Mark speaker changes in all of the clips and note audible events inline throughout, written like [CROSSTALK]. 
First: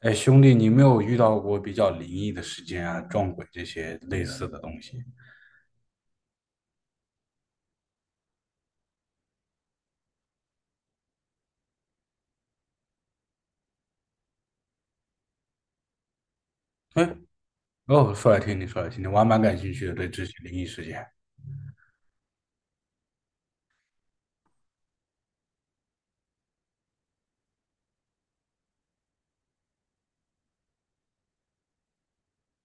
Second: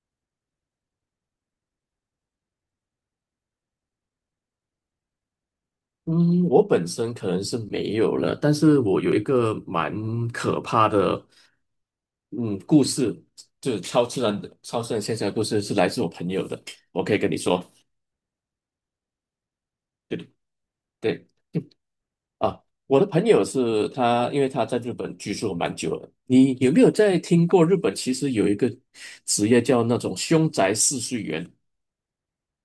Speaker 1: 哎，兄弟，你有没有遇到过比较灵异的事件啊、撞鬼这些类似的东西？
Speaker 2: 嗯，我本身可能是没有了，但是我有一个蛮可怕的，嗯，故事，就是超自然的、超自然现象的故事，是来自我朋友的，
Speaker 1: 哎，
Speaker 2: 我可以跟你说。
Speaker 1: 哦，说来听听，说来听听，我还蛮感兴趣的，对这些
Speaker 2: 对
Speaker 1: 灵异事件。
Speaker 2: 对啊，我的朋友是他，因为他在日本居住蛮久了。你有没有在听过日本其实有一个职业叫那种凶宅试睡员？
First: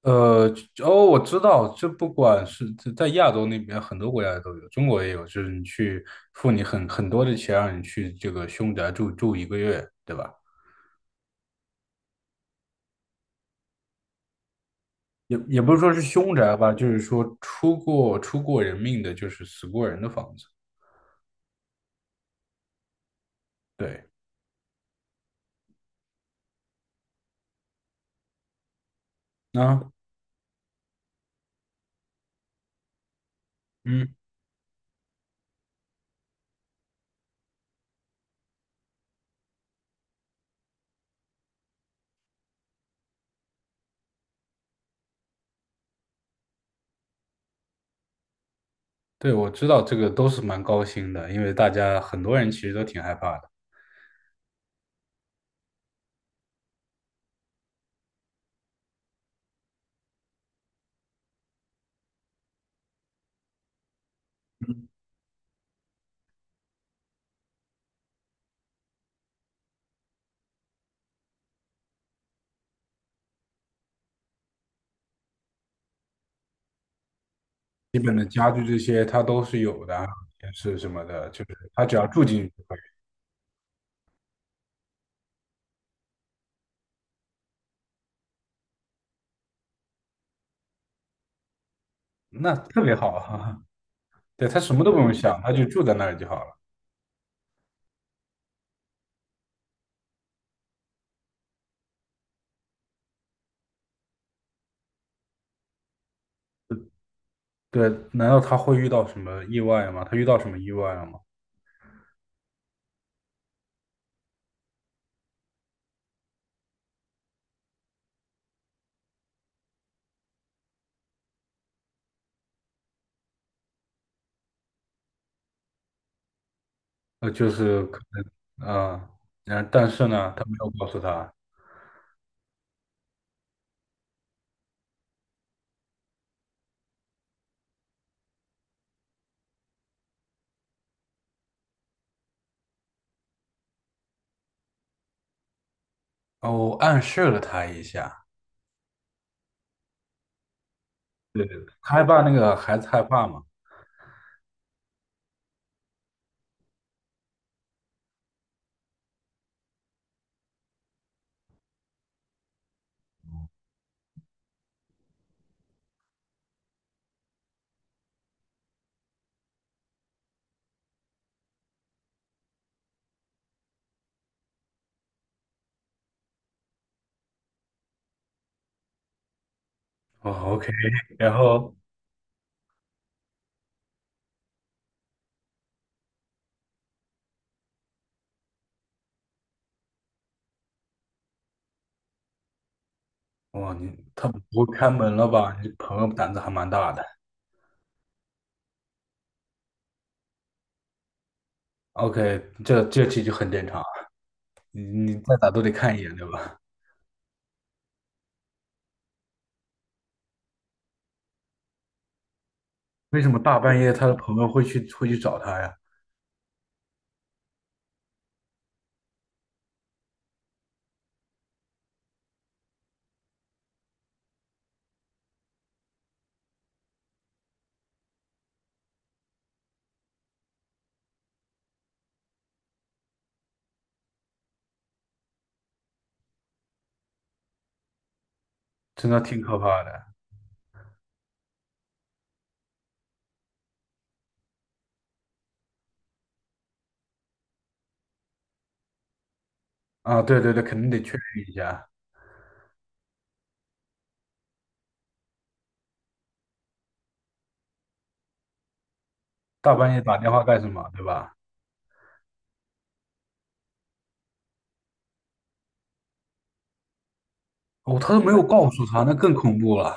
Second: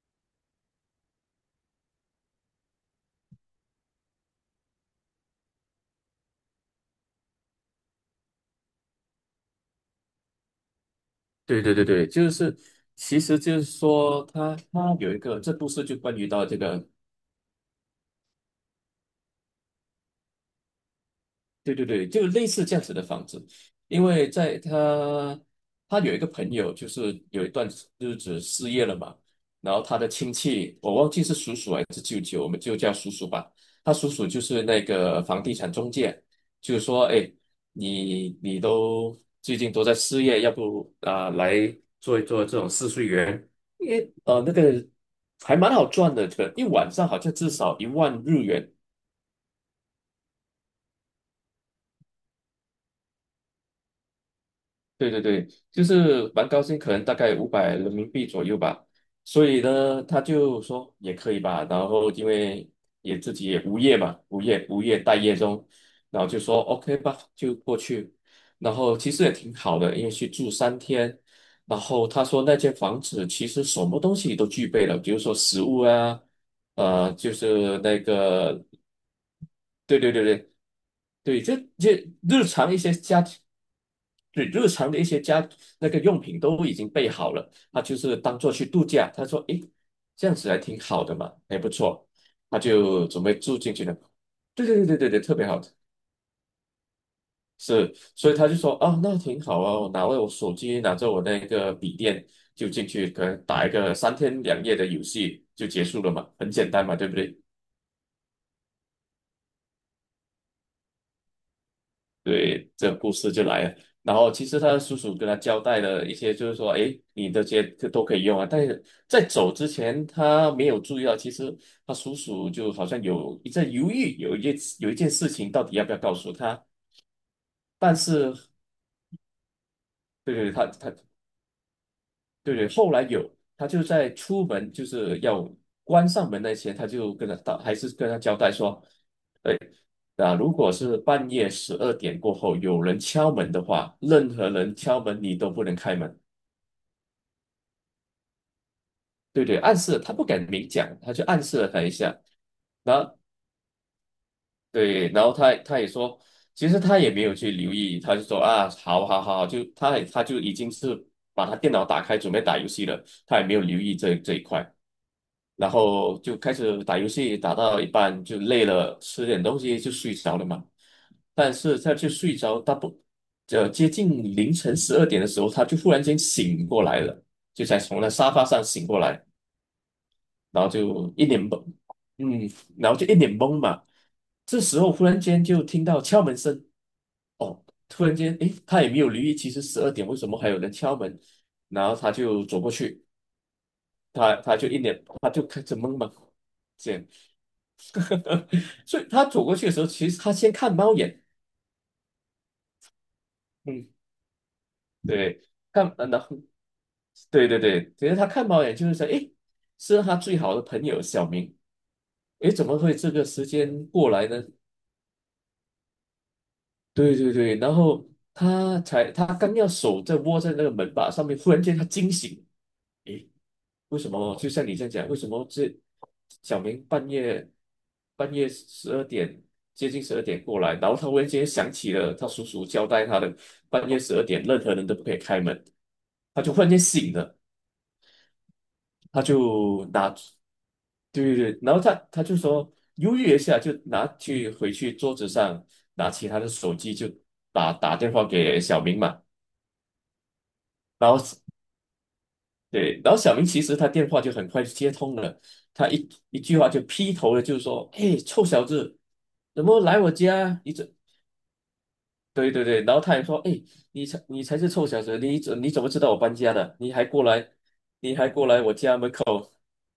Speaker 1: 呃，哦，我知道，这不管是在亚洲那边，很多国家都有，中国也有，就是你去付你很多的钱，让你去这个凶宅住一个月，对吧？
Speaker 2: 对对对对，就是，其实就是说他有一
Speaker 1: 也
Speaker 2: 个，这
Speaker 1: 也
Speaker 2: 故
Speaker 1: 不是
Speaker 2: 事
Speaker 1: 说
Speaker 2: 就
Speaker 1: 是
Speaker 2: 关于
Speaker 1: 凶
Speaker 2: 到
Speaker 1: 宅
Speaker 2: 这
Speaker 1: 吧，
Speaker 2: 个
Speaker 1: 就是说出过人命的，就是死过人的房子。
Speaker 2: 对对对，就类似这样子的房子，
Speaker 1: 对。
Speaker 2: 因为在他有一个朋友，就是有一段日子失业了嘛，然后
Speaker 1: 啊。
Speaker 2: 他的亲戚，我忘记是叔叔还是舅舅，我们就叫叔叔吧。他叔
Speaker 1: 嗯。
Speaker 2: 叔就是那个房地产中介，就是说，哎，你都最近都在失业，要不啊、来做一做这种试睡员，因为那个还蛮好赚的，这个一晚上好像至少1万日元，
Speaker 1: 对，我知道这个都是蛮高薪的，因为大家很多人其实都挺害怕的，
Speaker 2: 对对对，就是蛮高兴，可能大概500人民币左右吧。所以呢，他就说也可以吧。然后因为也自己也无业嘛，无业待业中，然后就说 OK 吧，就过去。然后其实也挺好的，因为去住三天。然后他说那间房子其实什么东西都具备了，比如说食物啊。就是
Speaker 1: 基
Speaker 2: 那
Speaker 1: 本的家具
Speaker 2: 个，
Speaker 1: 这些他都是有的
Speaker 2: 对
Speaker 1: 啊，
Speaker 2: 对对对
Speaker 1: 电视什么的，
Speaker 2: 对，
Speaker 1: 就
Speaker 2: 这
Speaker 1: 是他只要
Speaker 2: 这
Speaker 1: 住进
Speaker 2: 日
Speaker 1: 去就
Speaker 2: 常
Speaker 1: 可
Speaker 2: 一
Speaker 1: 以，
Speaker 2: 些家庭，对日常的一些家那个用品都已经备好了，他就是当做去度假。他说：“诶，这样子还挺好的嘛，还不错。”
Speaker 1: 那
Speaker 2: 他
Speaker 1: 特别
Speaker 2: 就
Speaker 1: 好
Speaker 2: 准备住
Speaker 1: 哈。
Speaker 2: 进去了。
Speaker 1: [LAUGHS] 对，他
Speaker 2: 对
Speaker 1: 什么
Speaker 2: 对
Speaker 1: 都不
Speaker 2: 对对对
Speaker 1: 用
Speaker 2: 对，特
Speaker 1: 想，
Speaker 2: 别
Speaker 1: 他
Speaker 2: 好
Speaker 1: 就
Speaker 2: 的。
Speaker 1: 住在那儿就好了。
Speaker 2: 是，所以他就说啊，那挺好啊，我拿了我手机，拿着我那个笔电就进去，可能打一个3天2夜的游戏就结束了嘛，很简单嘛，对不对？
Speaker 1: 对，难道他会遇到什么意外吗？他遇到什么意外了吗？
Speaker 2: 对，这个故事就来了。然后其实他的叔叔跟他交代了一些，就是说，哎，你的这些都可以用啊。但是在走之前，他没有注意到，其实他叔叔就好像有一阵犹豫，有一件事情到底要不要告诉他。
Speaker 1: 就是
Speaker 2: 但
Speaker 1: 可
Speaker 2: 是，
Speaker 1: 能，但是呢，
Speaker 2: 对
Speaker 1: 他没
Speaker 2: 对，他
Speaker 1: 有告
Speaker 2: 他
Speaker 1: 诉他。
Speaker 2: 对对，后来有他就在出门就是要关上门那前，他就跟他到还是跟他交代说。那如果是半夜十二点过后有人敲门的话，任何人敲门你都不能开门。
Speaker 1: 哦，暗示了他一下，
Speaker 2: 对对，暗示了他不敢明讲，他就暗示了他一
Speaker 1: 害
Speaker 2: 下。
Speaker 1: 怕那个孩子
Speaker 2: 然
Speaker 1: 害
Speaker 2: 后
Speaker 1: 怕嘛。
Speaker 2: 对，然后他也说，其实他也没有去留意，他就说啊，好好好，就他也他就已经是把他电脑打开准备打游戏了，他也没有留意这一块。然后就开始打游戏，打到一半就累了，吃点东西就睡着了嘛。但是。接近凌晨十二点的时候，他就忽然间醒过来了，就才从那沙发上醒过来，
Speaker 1: 哦
Speaker 2: 然后
Speaker 1: ，OK，
Speaker 2: 就一
Speaker 1: 然
Speaker 2: 脸懵，
Speaker 1: 后
Speaker 2: 嗯，然后就一脸懵嘛。这时候忽然间就听到敲门声，哦，突然间，诶，他也没有留意，其实十二点为什么还有人敲门？然后他就走过去，
Speaker 1: 哇，你，他
Speaker 2: 他
Speaker 1: 不
Speaker 2: 他就
Speaker 1: 会
Speaker 2: 一
Speaker 1: 开
Speaker 2: 脸，
Speaker 1: 门了
Speaker 2: 他就
Speaker 1: 吧？
Speaker 2: 开
Speaker 1: 你
Speaker 2: 始懵
Speaker 1: 朋友
Speaker 2: 嘛，
Speaker 1: 胆子还蛮大
Speaker 2: 这样，
Speaker 1: 的。
Speaker 2: [LAUGHS] 所以他走过去的时候，其实他先看猫眼，
Speaker 1: OK，这其就很正常，
Speaker 2: 嗯，
Speaker 1: 你再
Speaker 2: 对，
Speaker 1: 咋都得看一眼，
Speaker 2: 然
Speaker 1: 对
Speaker 2: 后
Speaker 1: 吧？
Speaker 2: 对对对，只是他看猫眼就是想，诶，是他最好的朋友小明，诶，怎么会这
Speaker 1: [LAUGHS] 为
Speaker 2: 个
Speaker 1: 什么
Speaker 2: 时
Speaker 1: 大半
Speaker 2: 间
Speaker 1: 夜他
Speaker 2: 过
Speaker 1: 的
Speaker 2: 来
Speaker 1: 朋
Speaker 2: 呢？
Speaker 1: 友会去找他呀？
Speaker 2: 对对对，然后他刚要手在握在那个门把上面，忽然间他惊醒，为什么？就像你这样讲，为什么这小明半夜十二点接近十二点过来，然后他忽然间想起了他叔叔交代他的半夜十二点任何人都不可以开门，他就忽然间醒了。
Speaker 1: 真的
Speaker 2: 他
Speaker 1: 挺可怕
Speaker 2: 就
Speaker 1: 的
Speaker 2: 拿，对对对，然后他就说犹豫一下，就拿去回去桌子上拿起他的手机就打电话给小明嘛，
Speaker 1: 啊！对对对，肯定得
Speaker 2: 然
Speaker 1: 确
Speaker 2: 后
Speaker 1: 认一下，
Speaker 2: 对，然后小明其实他电话就很快就接通了，他一句话就劈头了，就说，哎，臭小子，怎
Speaker 1: 大
Speaker 2: 么
Speaker 1: 半
Speaker 2: 来
Speaker 1: 夜
Speaker 2: 我
Speaker 1: 打电话干
Speaker 2: 家？
Speaker 1: 什
Speaker 2: 你
Speaker 1: 么，
Speaker 2: 怎？
Speaker 1: 对吧？
Speaker 2: 对对对，然后他也说，哎，你才是臭小子，你怎么知道我搬家的？你还过来？
Speaker 1: 哦，他都没有告诉他，那更恐怖了。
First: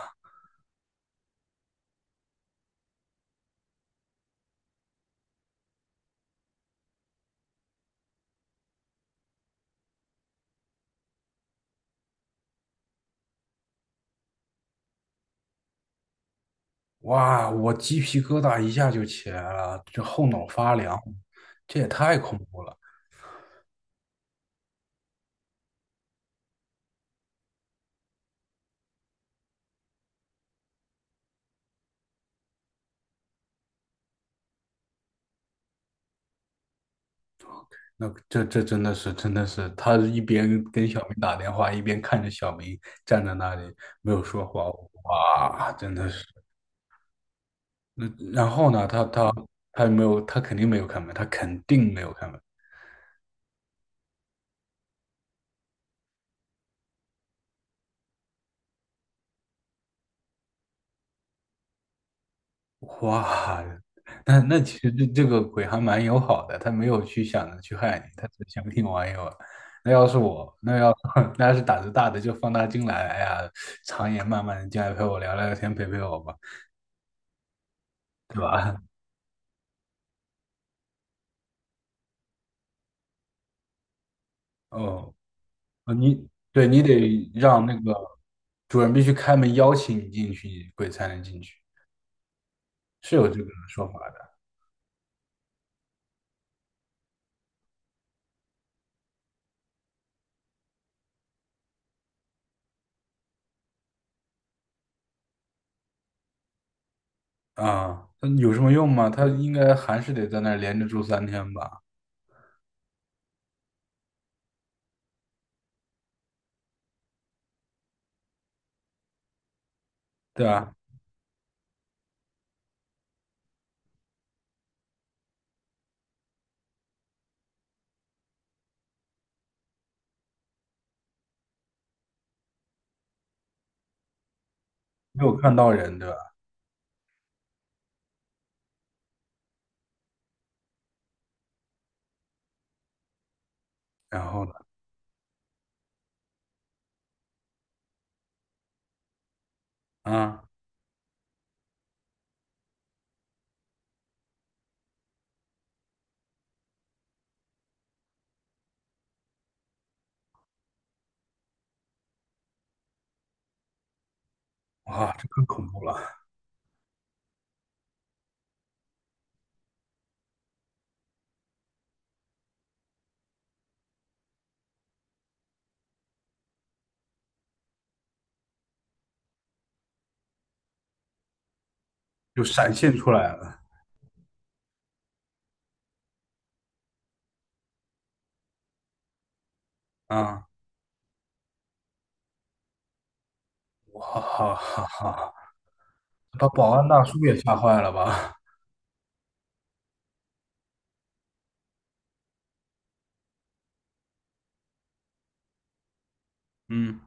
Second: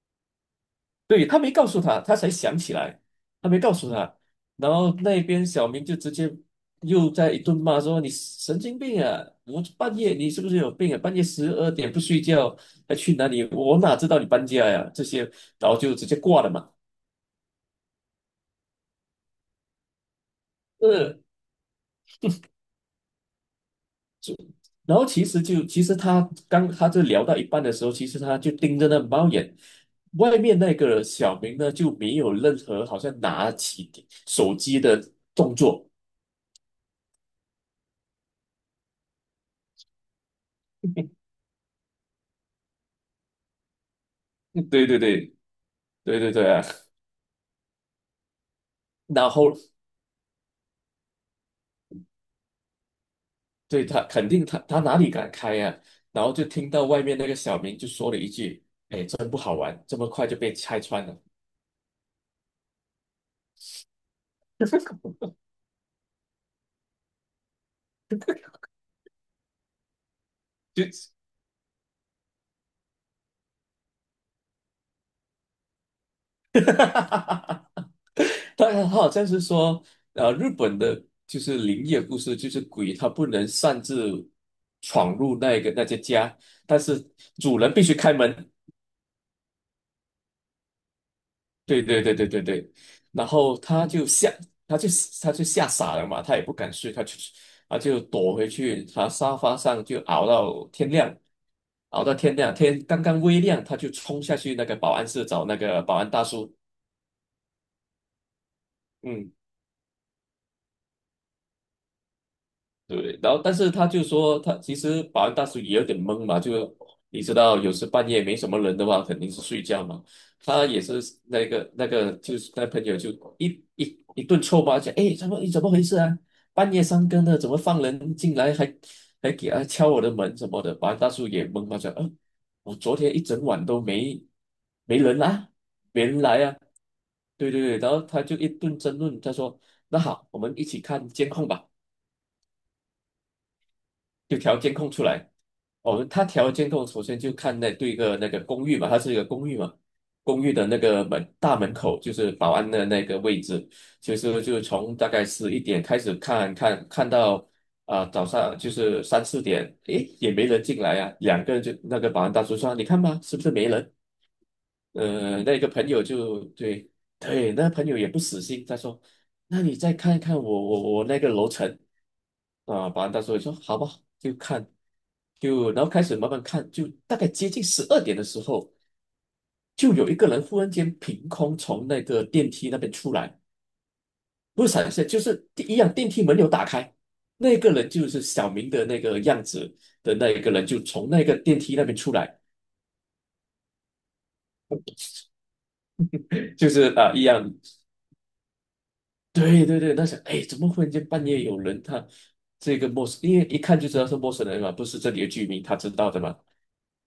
Speaker 2: 对，他没告诉他，他才想起来，他没告诉他。然后那边小明就直接又在一顿骂说：“你神经病啊！我半夜你是不是有病啊？半夜十二点不睡觉，还去哪里？我哪知道你搬家呀？这些，然后就直接挂了嘛。”
Speaker 1: 哇，我鸡皮疙瘩一下就起来了，这后脑发凉，
Speaker 2: 呃，
Speaker 1: 这也太恐怖了。
Speaker 2: 然后其实就其实他刚他就聊到一半的时候，其实他就盯着那猫眼。外面那个小明呢，就没有任何好像拿起手机的动作。
Speaker 1: 那这真的是真的是，他一边跟小明打电话，一边看着小明站在那里没有说话，
Speaker 2: [LAUGHS] 对对对对
Speaker 1: 哇，真的是。
Speaker 2: 对对对，
Speaker 1: 那然后呢，他
Speaker 2: 然
Speaker 1: 他
Speaker 2: 后
Speaker 1: 他没有，他肯定没有开门，他肯定没有开门。
Speaker 2: 对他肯定他哪里敢开呀、然后就听到外面那个小明就说了一句：“真不好玩，这么快就被拆穿了。
Speaker 1: 哇，那其实这
Speaker 2: [LAUGHS]”
Speaker 1: 这个鬼还蛮友好的，他没有去想着去害你，他只想跟你玩一玩。那要是我，
Speaker 2: 就
Speaker 1: [LAUGHS] 那要是胆子大的就放他进来，哎呀，长夜漫漫的进来陪我聊聊天，陪陪我吧，对
Speaker 2: 他
Speaker 1: 吧？
Speaker 2: 他好像是说，日本的就是灵异的故事，就是鬼他不能擅自
Speaker 1: [LAUGHS] 哦，
Speaker 2: 闯入那个那
Speaker 1: 啊，
Speaker 2: 些
Speaker 1: 你，
Speaker 2: 家，
Speaker 1: 对，
Speaker 2: 但
Speaker 1: 你
Speaker 2: 是
Speaker 1: 得
Speaker 2: 主
Speaker 1: 让
Speaker 2: 人
Speaker 1: 那
Speaker 2: 必
Speaker 1: 个
Speaker 2: 须开门。
Speaker 1: 主人必须开门邀请你进去，鬼才能进去，
Speaker 2: 对对对对对对，
Speaker 1: 是
Speaker 2: 然
Speaker 1: 有这个
Speaker 2: 后
Speaker 1: 说
Speaker 2: 他
Speaker 1: 法
Speaker 2: 就吓，他就他就吓傻了嘛，他也不敢睡，他就躲回去，他沙发上就熬到天亮，熬到天亮，天刚刚微亮，他就冲下去那个保安室找那个保安大叔，
Speaker 1: 的啊。那有什么用吗？他
Speaker 2: 嗯。
Speaker 1: 应该还是得在那儿连着住三天吧，
Speaker 2: 对，然后但是他就说，他其实保安大叔也有点懵嘛，就你知道，有时半夜没什么人的话，肯定是睡觉嘛。
Speaker 1: 对
Speaker 2: 他
Speaker 1: 吧？
Speaker 2: 也是那个那个，就是那朋友就一顿臭骂，讲，哎，怎么你怎么回事啊？半夜三更的，怎么放人进来还给他敲我的门什么的？保安大叔也懵嘛，讲，我昨天一整晚都没人
Speaker 1: 没有
Speaker 2: 啊，
Speaker 1: 看到人，
Speaker 2: 没
Speaker 1: 对
Speaker 2: 人
Speaker 1: 吧？
Speaker 2: 来啊。对对对，然后他就一顿争论，他说，那好，我们一起看监控吧。
Speaker 1: 然
Speaker 2: 就
Speaker 1: 后呢？
Speaker 2: 调监控出来。哦，他调监控，首先就看那对一个那个公寓嘛，它是一个公寓嘛，公
Speaker 1: 啊，
Speaker 2: 寓的那个门大门口就是保安的那个位置，其实就从大概11点开始看看看到啊、早上就是三四点，诶，也没人进来啊，两个人就那个保安大叔说，你看吧，是不是没人？
Speaker 1: 哇，这更
Speaker 2: 那
Speaker 1: 恐
Speaker 2: 个
Speaker 1: 怖
Speaker 2: 朋
Speaker 1: 了，
Speaker 2: 友就对对，那朋友也不死心，他说：“那你再看一看我那个楼层啊。”保安大叔也说：“好吧，就看，就然后开始慢慢看，就大概接近十二点的时候，就有一个人忽然间凭空从那个
Speaker 1: 就
Speaker 2: 电梯
Speaker 1: 闪
Speaker 2: 那边
Speaker 1: 现出
Speaker 2: 出
Speaker 1: 来
Speaker 2: 来，
Speaker 1: 了
Speaker 2: 不是闪现，就是第一样电梯门有打开，那个人就是小明的那个样子的那一
Speaker 1: 啊！
Speaker 2: 个人，就从那个电梯那边出来，
Speaker 1: 哇哈哈哈，把
Speaker 2: 就
Speaker 1: 保
Speaker 2: 是
Speaker 1: 安大
Speaker 2: 啊、一
Speaker 1: 叔也
Speaker 2: 样。”
Speaker 1: 吓坏了吧？
Speaker 2: 对对对，那想，哎，怎么忽然间半夜有人他这个陌生，因为一看就知道是陌生人嘛，不是这里的居民，他知道的嘛。
Speaker 1: [LAUGHS] 嗯，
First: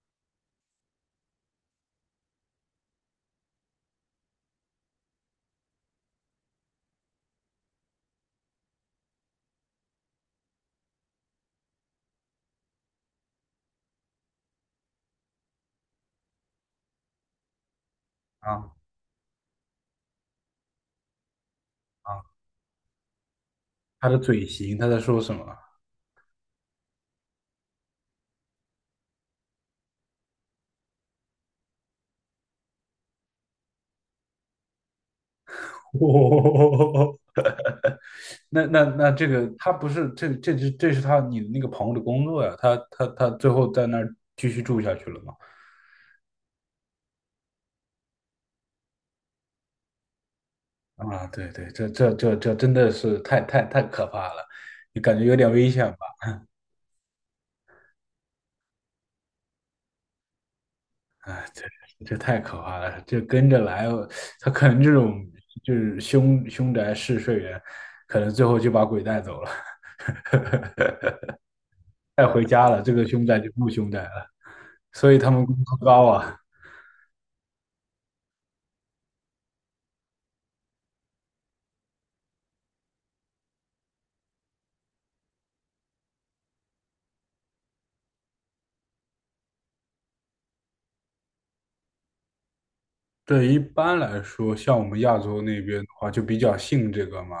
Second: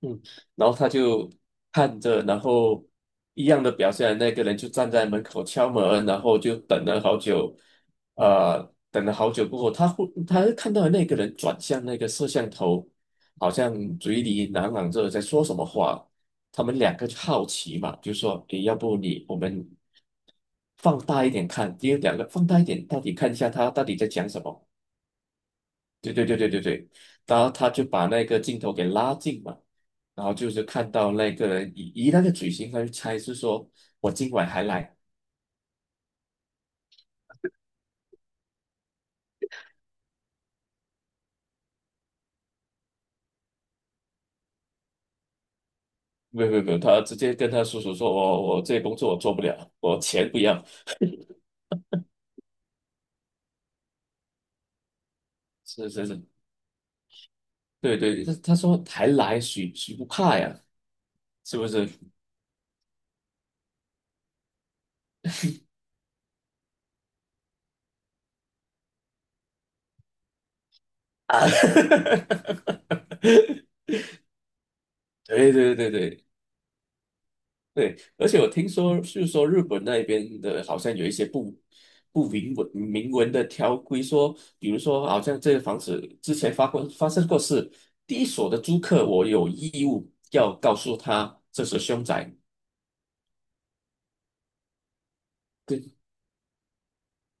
Speaker 2: 嗯，然后他就看着，然后一样的表现，那个人就站在门口敲门，然后就等了好久，呃，等了好久过后，他看到那个人转向那个摄像头，好像嘴里喃喃着在说什么话，他们两个就好奇嘛，就说，诶，
Speaker 1: 啊
Speaker 2: 要不我们放大一点看，因为
Speaker 1: 啊，
Speaker 2: 两个放大一点，到底看一下他到底在
Speaker 1: 他的
Speaker 2: 讲什
Speaker 1: 嘴
Speaker 2: 么。
Speaker 1: 型，他在说什么？
Speaker 2: 对对对对对对，然后他就把那个镜头给拉近嘛，然后就是看到那个人以那个嘴型，他就猜是说我今晚还来，
Speaker 1: [LAUGHS] 哦，那这个他不是，这是你的那个朋友的工作呀，他最后在那儿继续住下去了吗？
Speaker 2: 没有没有没有，他直接跟他叔叔说，我这工作我做不了，我钱不要，
Speaker 1: 啊，对对，这真的是太太太可怕了，你感觉有点危险
Speaker 2: 是是是，
Speaker 1: 吧？
Speaker 2: 对对，他说还来，谁不怕呀？
Speaker 1: 哎，
Speaker 2: 是不是？
Speaker 1: 对，这太可怕了，这跟着来，他可能这种就是凶宅试睡员，可能最后就把鬼带走了，
Speaker 2: 啊，
Speaker 1: 带回家了，这个
Speaker 2: [LAUGHS]
Speaker 1: 凶宅就不凶宅了，所以他们
Speaker 2: 对
Speaker 1: 工
Speaker 2: 对
Speaker 1: 资
Speaker 2: 对
Speaker 1: 高
Speaker 2: 对
Speaker 1: 啊。
Speaker 2: 对，而且我听说，就是说日本那边的，好像有一些不明文的条规说，比如说，好像这个房子之前发生过事，第一所的租客，我有义务要告诉他这是凶宅。
Speaker 1: 对，一般来说，像我们亚洲那边的
Speaker 2: 对，
Speaker 1: 话，就比较信这个嘛。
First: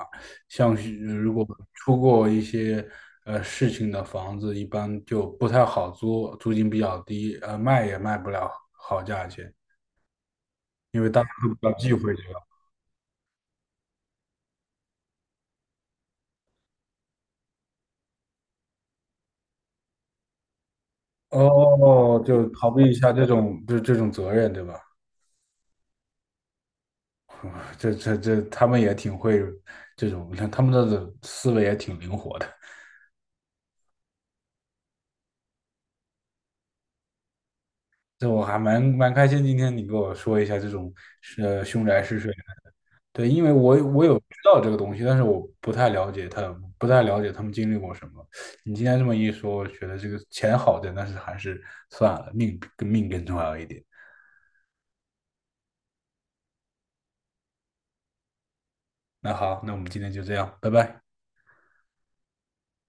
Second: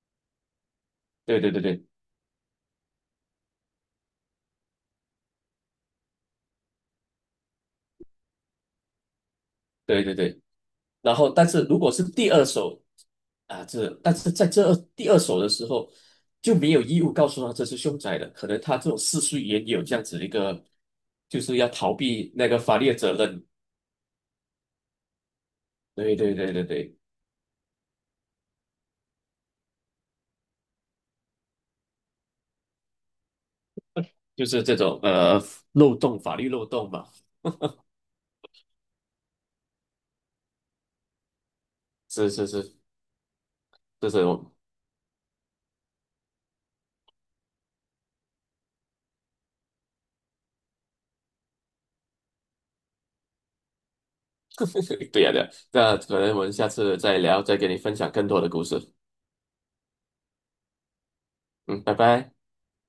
Speaker 1: 像是如
Speaker 2: 对
Speaker 1: 果
Speaker 2: 对对对
Speaker 1: 出过一些事情的房子，一般就不太好租，租金比较低，卖也卖不了好价钱，
Speaker 2: 对对对。
Speaker 1: 因为
Speaker 2: 然
Speaker 1: 大家
Speaker 2: 后，但
Speaker 1: 都比
Speaker 2: 是
Speaker 1: 较
Speaker 2: 如果
Speaker 1: 忌
Speaker 2: 是
Speaker 1: 讳这
Speaker 2: 第
Speaker 1: 个。
Speaker 2: 二手啊，这但是在这二第二手的时候就没有义务告诉他这是凶宅的，可能他这种世俗也有这样子一个，就是要逃
Speaker 1: 哦，
Speaker 2: 避
Speaker 1: 就
Speaker 2: 那个
Speaker 1: 逃
Speaker 2: 法
Speaker 1: 避
Speaker 2: 律
Speaker 1: 一
Speaker 2: 的
Speaker 1: 下
Speaker 2: 责
Speaker 1: 这
Speaker 2: 任。
Speaker 1: 种这种责任，对吧？
Speaker 2: 对对对对对，
Speaker 1: [LAUGHS] 这，他们也挺会这种，他们的思维也挺灵活的。
Speaker 2: 就是这种漏洞，法律漏洞嘛。
Speaker 1: 这我还蛮开心，今天你给我说一下这种凶宅试
Speaker 2: 是
Speaker 1: 睡
Speaker 2: 是
Speaker 1: 的，
Speaker 2: 是，
Speaker 1: 对，因为我
Speaker 2: 这
Speaker 1: 有知
Speaker 2: 是我
Speaker 1: 道这个东西，但是我不太了解他，不太了解他们经历过什么。你今天这么一说，我觉得这个钱好挣，但是还是算了，命更重要一点。
Speaker 2: [LAUGHS] 对呀、对呀、那可能我们下次再聊，再给你分享更多的故事。
Speaker 1: 那好，那我们今天就这样，拜拜。
Speaker 2: 嗯，拜拜。